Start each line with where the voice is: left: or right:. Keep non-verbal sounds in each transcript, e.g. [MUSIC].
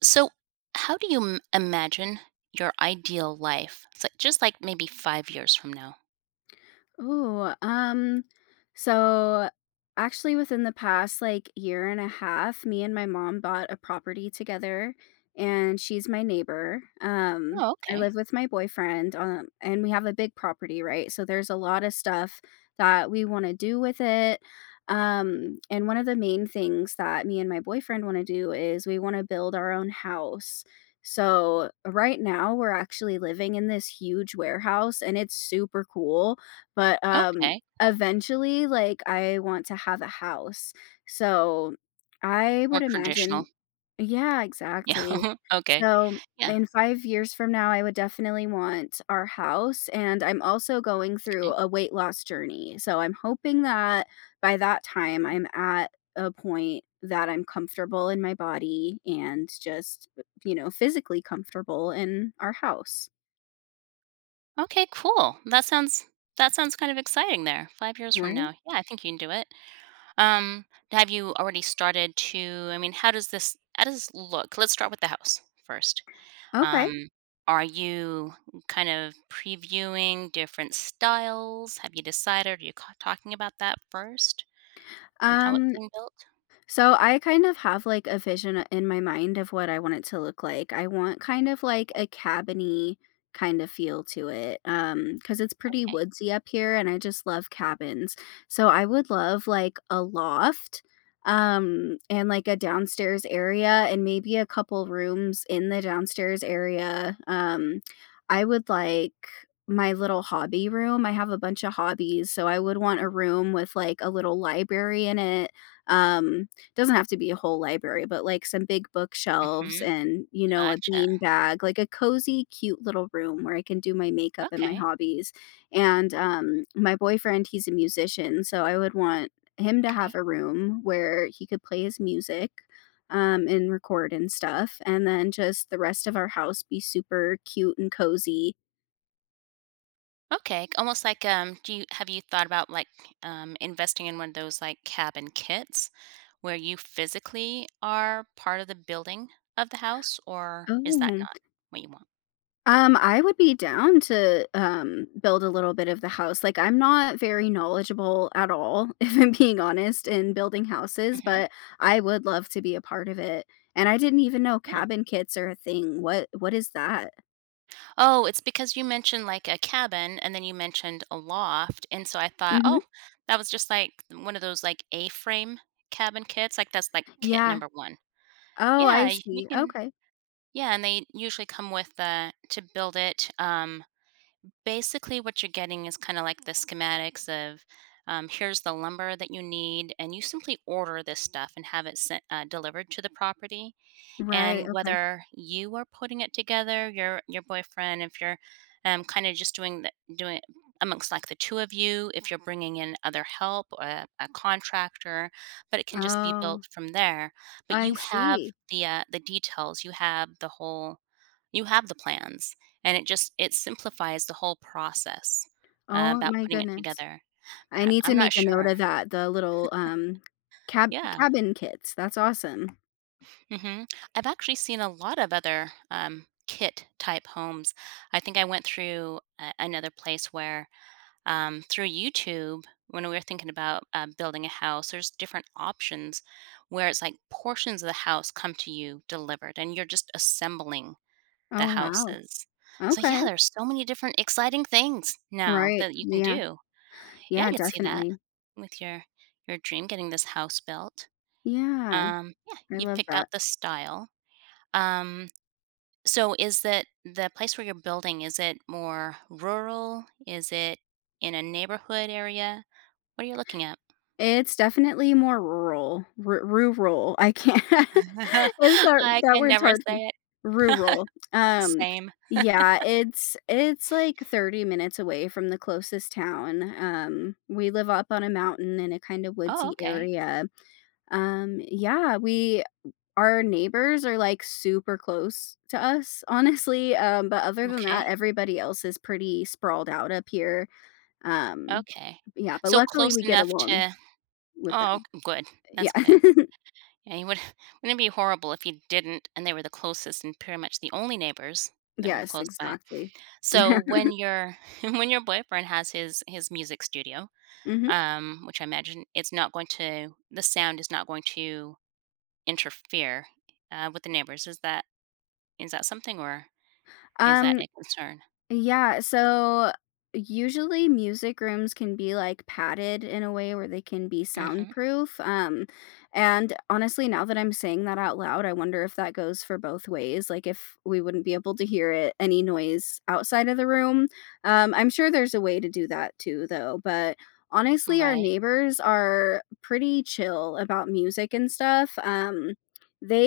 right: So, how do you imagine your ideal life? It's like just like maybe 5 years from now.
left: Oh, um, so actually within the past like year and a half, me and my mom bought a property together and she's my neighbor.
right: Oh,
left: I
right: okay.
left: live with my boyfriend, and we have a big property, right? So there's a lot of stuff that we want to do with it. And one of the main things that me and my boyfriend want to do is we want to build our own house. So right now we're actually living in this huge warehouse and it's super cool but
right: Okay. Cool.
left: eventually, like, I want to have a house. So, I
right: More
left: would
right: traditional.
left: imagine.
right: [LAUGHS]
left: Yeah, exactly.
right: Yeah. Okay.
left: So,
right: Yeah.
left: in 5 years from now, I would definitely want our house, and I'm also going through
right: Okay.
left: a weight loss journey. So, I'm hoping that by that time, I'm at a point that I'm comfortable in my body and just, physically comfortable in our house,
right: Okay. Cool. That sounds kind of exciting. There, 5 years from
left: right?
right: now. Yeah, I think you can do it. Um, have you already started to? I mean, how does this look? Let's start with the house first.
left: Okay.
right: Um, are you kind of previewing different styles? Have you decided? Are you talking about that first and how it's
left: Um
right: being built?
left: So I kind of have like a vision in my mind of what I want it to look like. I want kind of like a cabiny kind of feel to it. Because it's pretty
right: Okay.
left: woodsy up here and I just love cabins. So I would love like a loft and like a downstairs area and maybe a couple rooms in the downstairs area. I would like my little hobby room. I have a bunch of hobbies, so I would want a room with like a little library in it, um doesn't have to be a whole library, but like some big bookshelves
right: Mm-hmm.
left: and, you know, a
right: Gotcha.
left: bean bag, like a cozy, cute little room where I can do my makeup and my
right: Okay.
left: hobbies. And my boyfriend, he's a musician, so I would want him to have
right: Okay.
left: a room where he could play his music, and record and stuff. And then just the rest of our house be super cute and cozy.
right: Okay. Almost like do you have you thought about like investing in one of those like cabin kits where you physically are part of the building of the house, or is that
left: Oh,
right: not what you want?
left: I would be down to, build a little bit of the house, like, I'm not very knowledgeable at all, [LAUGHS] if I'm being honest, in building houses,
right: Mm-hmm.
left: but I would love to be a part of it, and I didn't even know
right: Yeah.
left: cabin kits are a thing. What is that?
right: Oh, it's because you mentioned, like, a cabin, and then you mentioned a loft, and so I thought, "Oh,
left: Mhm.
right: that was just, like, one of those, like, A-frame cabin kits," like, that's, like, kit
left: Yeah.
right: number 1.
left: Oh,
right: Yeah,
left: I
right: y you
left: see.
right: can
left: Okay.
right: yeah, and they usually come with the to build it, basically what you're getting is kinda like the schematics of, here's the lumber that you need, and you simply order this stuff and have it sent delivered to the property
left: Right,
right: and
left: okay.
right: whether you are putting it together, your boyfriend, if you're kind of just doing the, doing it amongst like the two of you, if you're bringing in other help, a contractor, but it can just be
left: Oh,
right: built from there. But you
left: I
right: have
left: see.
right: the details, you have the whole, you have the plans, and it just it simplifies the whole process
left: Oh
right: about
left: my
right: putting it
left: goodness.
right: together.
left: I
right: But
left: need to
right: I'm not
left: make a note
right: sure.
left: of that, the little, cab
right: Yeah.
left: cabin kits, that's awesome.
right: hmm I've actually seen a lot of other kit type homes. I think I went through another place where through YouTube, when we were thinking about building a house, there's different options where it's like portions of the house come to you delivered and you're just assembling the
left: Oh, wow.
right: houses. So, yeah,
left: Okay.
right: there's so many different exciting things now
left: Right,
right: that you can
left: yeah.
right: do. Yeah, I
left: Yeah,
right: could see that
left: definitely.
right: with your dream getting this house built.
left: Yeah,
right: Yeah,
left: I
right: you've
left: love
right: picked out
left: that.
right: the style. Um, so is that the place where you're building, is it more rural? Is it in a neighborhood area? What are you looking at?
left: It's definitely more rural, r rural. I can't. [LAUGHS] Is
right: [LAUGHS]
left: that,
right: I
left: that
right: can
left: word's
right: never
left: hard for me.
right: say it.
left: Rural.
right: [LAUGHS] Same.
left: Yeah, it's like 30 minutes away from the closest town. We live up on a mountain in a kind of
right: Oh,
left: woodsy
right: okay.
left: area. Yeah, we our neighbors are, like, super close to us, honestly, but other than
right: Okay.
left: that, everybody else is pretty sprawled out up here. Um,
right: Okay.
left: yeah, but
right: So
left: luckily
right: close
left: we get
right: enough
left: along
right: to.
left: with
right: Oh,
left: them.
right: okay, good.
left: Yeah.
right: That's good.
left: [LAUGHS]
right: Yeah, you would [LAUGHS] wouldn't it be horrible if you didn't and they were the closest and pretty much the only neighbors that were
left: Yes,
right: close by.
left: exactly.
right: So when
left: [LAUGHS]
right: your [LAUGHS] when your boyfriend has his music studio
left: Mhm.
right: which I imagine it's not going to the sound is not going to interfere with the neighbors. Is that something or is that
left: Um,
right: a concern?
left: Yeah, so usually music rooms can be like padded in a way where they can be
right: hmm
left: soundproof. And honestly now that I'm saying that out loud, I wonder if that goes for both ways, like if we wouldn't be able to hear it any noise outside of the room. I'm sure there's a way to do that too though, but honestly our
right: Right.
left: neighbors are pretty chill about music and stuff.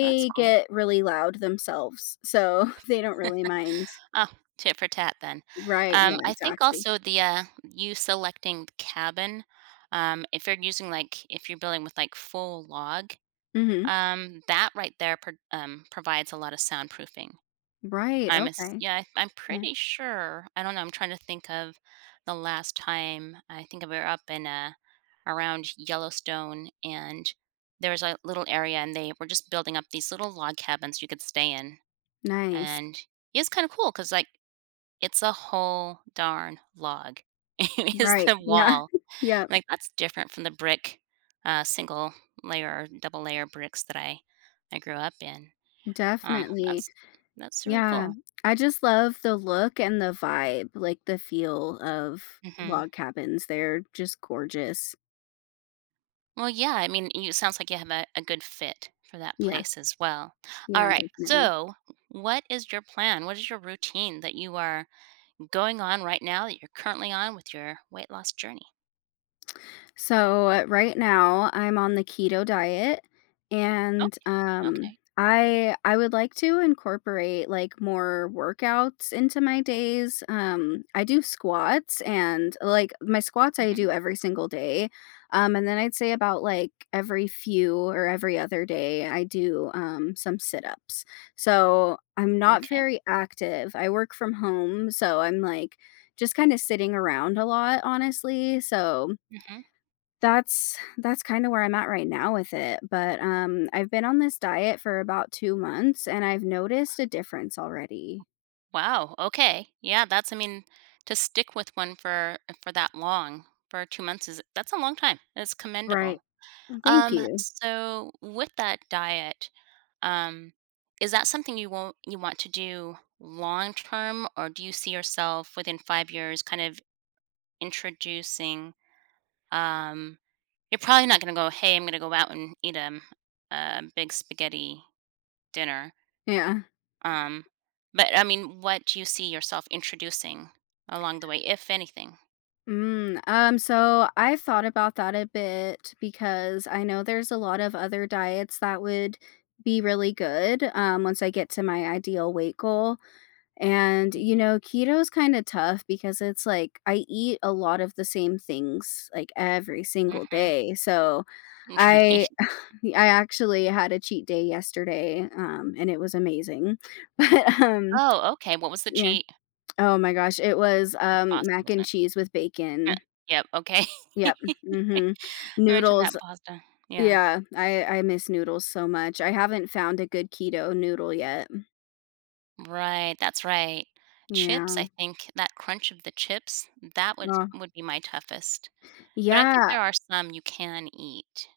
right: Well, that's cool.
left: get really loud themselves, so [LAUGHS] they don't really mind.
right: Oh, tit for tat then.
left: Right, yeah,
right: I think
left: exactly.
right: also the you selecting the cabin. If you're using like if you're building with like full log,
left: Mhm.
right: that right there provides a lot of soundproofing.
left: Right,
right: I'm ass
left: okay.
right: Yeah, I'm
left: Yeah,
right: pretty sure. I don't know, I'm trying to think of the last time I think we were up in, around Yellowstone, and there was a little area, and they were just building up these little log cabins you could stay in,
left: nice.
right: and it's kinda cool because like, it's a whole darn log. [LAUGHS] It is
left: Right,
right: the
left: yeah.
right: wall.
left: [LAUGHS] Yep,
right: Like, that's different from the brick, single layer or double layer bricks that I grew up in. Um,
left: definitely.
right: that's that's really
left: Yeah,
right: cool.
left: I just love the look and the vibe, like, the feel of
right: Mhm.
left: log cabins, they're just gorgeous.
right: Well, yeah, I mean, you it sounds like you have a good fit for that
left: Yeah,
right: place as well. All
left: yeah,
right: right.
left: definitely.
right: So, what is your plan? What is your routine that you are going on right now that you're currently on with your weight loss journey?
left: So, right now I'm on the keto diet
right: Oh,
left: and,
right: okay.
left: I would like to incorporate, like, more workouts into my days. I do squats and, like my squats I
right: hmm
left: do every single day, and then I'd say about, like, every few or every other day, I do, some sit-ups. So, I'm not
right: Okay.
left: very active. I work from home, so I'm, like, just kinda sitting around a lot, honestly. So
right: hmm
left: that's kinda where I'm at right now with it, but, I've been on this diet for about 2 months, and I've noticed a difference already.
right: Wow. Okay. Yeah, that's I mean, to stick with one for that long, for 2 months is that's a long time. It's
left: Right.
right: commendable.
left: Thank you.
right: So with that diet, Um, is that something you want to do long term, or do you see yourself within 5 years kind of introducing? Um, you're probably not going to go, hey, I'm going to go out and eat a big spaghetti dinner.
left: Yeah.
right: Um, but I mean, what do you see yourself introducing along the way, if anything?
left: So I've thought about that a bit because I know there's a lot of other diets that would be really good, once I get to my ideal weight goal. And, you
right: Mhm.
left: know, keto is kinda tough because it's like I eat a lot of the same things, like, every single
right: Mm-hmm.
left: day, so
right: [LAUGHS]
left: I
right: Right.
left: [LAUGHS] I actually had a cheat day yesterday, and it was amazing. [LAUGHS] But
right: Oh, okay. What was the
left: yeah.
right: cheat?
left: Oh my gosh, it was,
right: Pasta,
left: mac
right: wasn't
left: and
right: it?
left: cheese with
right: Uh,
left: bacon.
right: Yep. Okay. [LAUGHS] I
left: Yep. Mhm.
right: mentioned that
left: Noodles,
right: pasta. Yeah.
left: yeah, I miss noodles so much. I haven't found a good keto noodle yet.
right: Right, that's right. Chips, I
left: Yeah.
right: think that crunch of the chips, that would
left: Oh.
right: would be my toughest. But I think
left: Yeah.
right: there are some you can eat,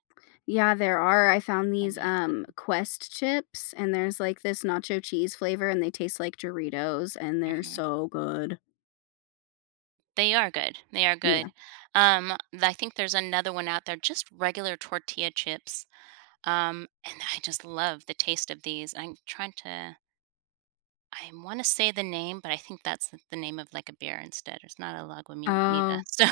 left: Yeah, there are. I found
right: can
left: these,
right: be expensive.
left: Quest chips, and there's, like, this nacho cheese flavor, and they taste like Doritos, and they're
right: Mhm.
left: so good.
right: They are good, they are good.
left: Yeah.
right: Th I think there's another one out there, just regular tortilla chips, and I just love the taste of these. I'm trying to I wanna say the name, but I think that's the name of, like, a beer instead. It's not a Lagunitas.
left: Oh.
right: So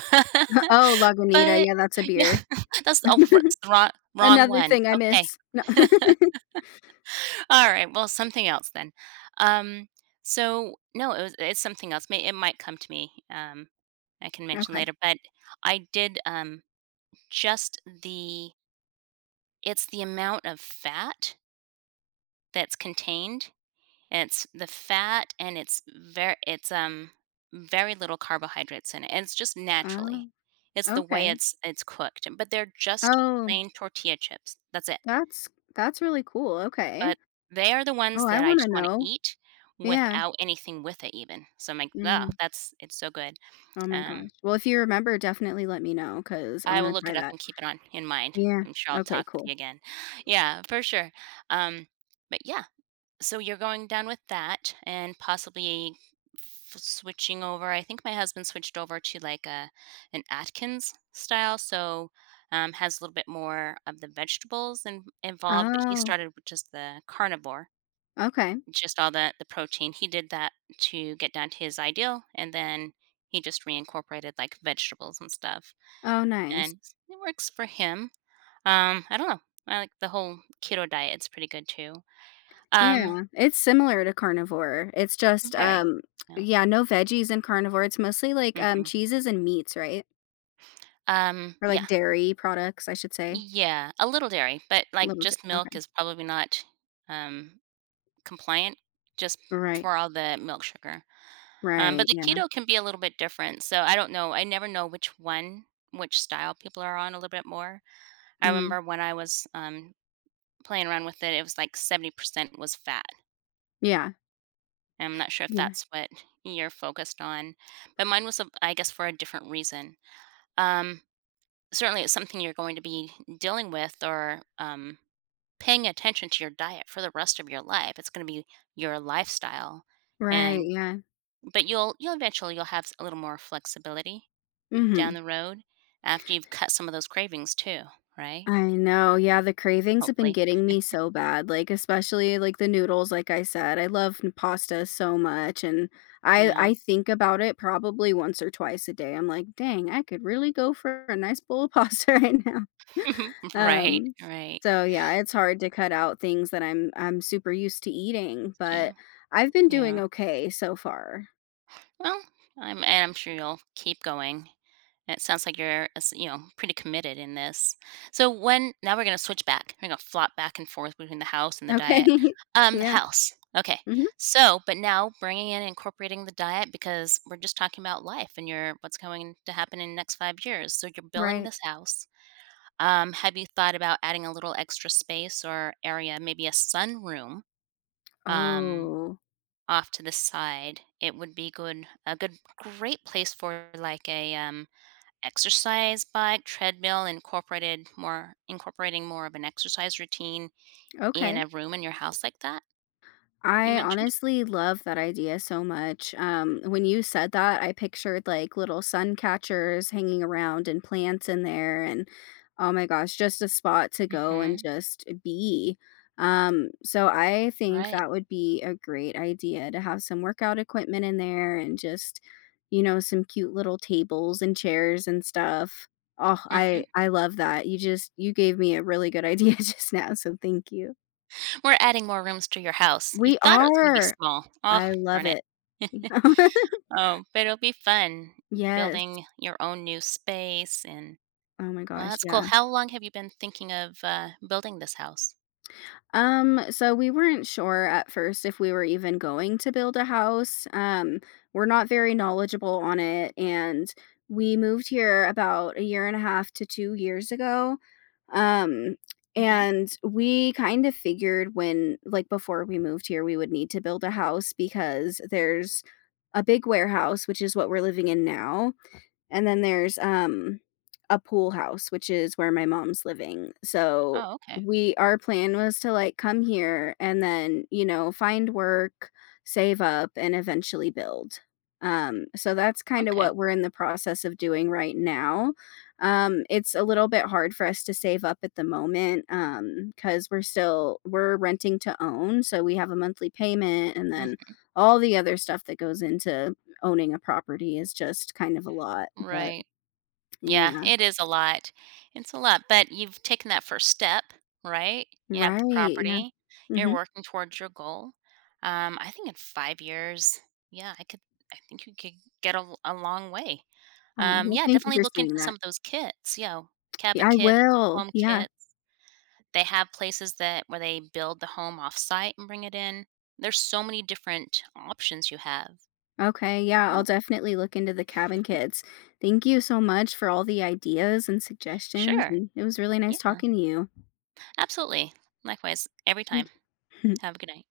left: [LAUGHS]
right: [LAUGHS]
left: Oh, Lagunita,
right: But
left: yeah, that's a
right: yeah,
left: beer.
right: [LAUGHS] that's the, oh, it's the wrong wrong
left: Another
right: one.
left: thing I
right: Okay.
left: miss. No. [LAUGHS]
right: [LAUGHS] Alright, well, something else then. Um, so no, it was it's something else. May it might come to me, I can mention
left: Okay.
right: later, but I did, just the it's the amount of fat that's contained. It's the fat and it's, very little carbohydrates in it, and it's just naturally.
left: Oh,
right: It's the way
left: okay.
right: it's cooked, but they're just
left: Oh,
right: plain tortilla chips. That's it.
left: that's that's really cool, okay.
right: But they are the ones
left: Oh, I
right: that I just
left: wanna
right: wanna
left: know.
right: eat
left: Yeah.
right: without anything with it even. So I'm like, "Oh,
left: Mhm.
right: that's it's so good."
left: Oh my gosh.
right: Um,
left: Well, if you remember, definitely let me know because I
right: I will
left: wanna
right: look it
left: try
right: up
left: that.
right: and keep it on in mind.
left: Yeah.
right: I'm sure I'll
left: Okay,
right: talk with
left: cool.
right: you again. [LAUGHS] Yeah, for sure. Um, but yeah, so you're going down with that and possibly f switching over I think my husband switched over to, like, a an Atkins style, so, has a little bit more of the vegetables in involved, but he
left: Oh,
right: started with just the carnivore.
left: okay.
right: Just all the protein. He did that to get down to his ideal, and then he just reincorporated like vegetables and stuff,
left: Oh, nice.
right: and it works for him. I don't know. I like the whole keto diet. It's pretty good too. Um,
left: Yeah, it's similar to carnivore. It's just,
right: Very.
left: um
right: Yeah.
left: yeah, no veggies in carnivore. It's mostly, like,
right: hmm
left: cheeses and meats, right? Or,
right: Yeah.
left: like, dairy products, I should say.
right: Yeah. A little dairy, but like
left: Little di,
right: just milk
left: okay.
right: is probably not um compliant just
left: Right.
right: for all the milk sugar. But
left: Right,
right: the
left: yeah.
right: keto can be a little bit different. So I don't know. I never know which one, which style people are on a little bit more. I
left: Mm.
right: remember when I was playing around with it, it was like 70% was fat.
left: Yeah.
right: I'm not sure if
left: Yeah.
right: that's what you're focused on, but mine was, I guess, for a different reason. Um, Certainly, it's something you're going to be dealing with or paying attention to your diet for the rest of your life. It's going to be your lifestyle,
left: Right,
right: and
left: yeah.
right: but you'll eventually you'll have a little more flexibility down
left: Mhm.
right: the road, after you've cut some of those cravings too, right?
left: I know, yeah, the cravings have been
right: Hopefully.
left: getting me so bad, like, especially, like, the noodles, like I said. I love n pasta so much, and I
right: Yeah.
left: I think about it probably once or twice a day. I'm like, "Dang, I could really go for a nice bowl of pasta [LAUGHS] right now."
right: [LAUGHS] Right,
left: Um,
right: right.
left: so yeah, it's hard to cut out things that I'm super used to eating,
right: That's
left: but
right: true.
left: I've been
right: Yeah.
left: doing okay so far.
right: Well, I'm and I'm sure you'll keep going. And it sounds like you're, as you know, pretty committed in this. So when now we're gonna switch back. We're gonna flop back and forth between the house and the
left: Okay.
right: diet.
left: [LAUGHS]
right: The
left: Yeah.
right: house. Okay.
left: Mhm.
right: So, but now bringing in incorporating the diet because we're just talking about life and your what's going to happen in the next 5 years. So you're building
left: Right.
right: this house. Have you thought about adding a little extra space or area, maybe a sunroom, um,
left: Oh,
right: off to the side? It would be good, a good, great place for like a exercise bike, treadmill, incorporated more, incorporating more of an exercise routine in
left: okay.
right: a room in your house like that you
left: I
right: mentioned.
left: honestly love that idea so much. When you said that, I pictured like little sun catchers hanging around and plants in there, and oh my gosh, just a spot to go and
right: Mm-hmm.
left: just be. So I think
right: Right.
left: that would be a great idea to have some workout equipment in there and just, you know, some cute little tables and chairs and stuff. Oh,
right: Mm-hmm.
left: I love that. You just you gave me a really good [LAUGHS] idea just now, so thank you.
right: We're adding more rooms to your house. You
left: We
right: thought it was going to be
left: are.
right: small. Oh,
left: I love
right: darn it.
left: it. [LAUGHS]
right: [LAUGHS] Oh, but it'll be fun
left: Yes.
right: building your own new space and.
left: Oh my
right: Well,
left: gosh,
right: that's cool.
left: yeah.
right: How long have you been thinking of, building this house?
left: So we weren't sure at first if we were even going to build a house. We're not very knowledgeable on it, and we moved here about a year and a half to 2 years ago. Um,
right: Mhm.
left: and we kind of figured when like, before we moved here, we would need to build a house because there's a big warehouse, which is what we're living in now. And then there's, a pool house, which is where my mom's living. So
right: Oh, okay.
left: we our plan was to, like, come here and then, you know, find work, save up, and eventually build. So that's kinda
right: Okay.
left: what we're in the process of doing right now. It's a little bit hard for us to save up at the moment, because 'cause we're renting to own, so we have a monthly payment and
right: Mm,
left: then all the other stuff that goes into owning a property is just kind of a lot, but
right: right. Yeah,
left: yeah.
right: it is a lot. It's a lot, but you've taken that first step, right? You have the
left: Right, yeah.
right: property. You're
left: Mhm.
right: working towards your goal. I think in 5 years, yeah, I could I think you could get a long way.
left: Aw, well,
right: Yeah,
left: thank you
right: definitely
left: for
right: look into
left: saying
right: some
left: that.
right: of those kits. Yeah, cabin
left: Yeah, I
right: kits,
left: will.
right: home
left: Yeah.
right: kits. They have places that where they build the home offsite and bring it in. There's so many different options you have.
left: Okay, yeah, I'll
right: No.
left: definitely look into the cabin kits. Thank you so much for all the ideas and suggestions,
right: Sure.
left: and it was really nice
right: Yeah.
left: talking to you.
right: Absolutely. Likewise, every
left: Thank
right: time.
left: you.
right: Have a good night.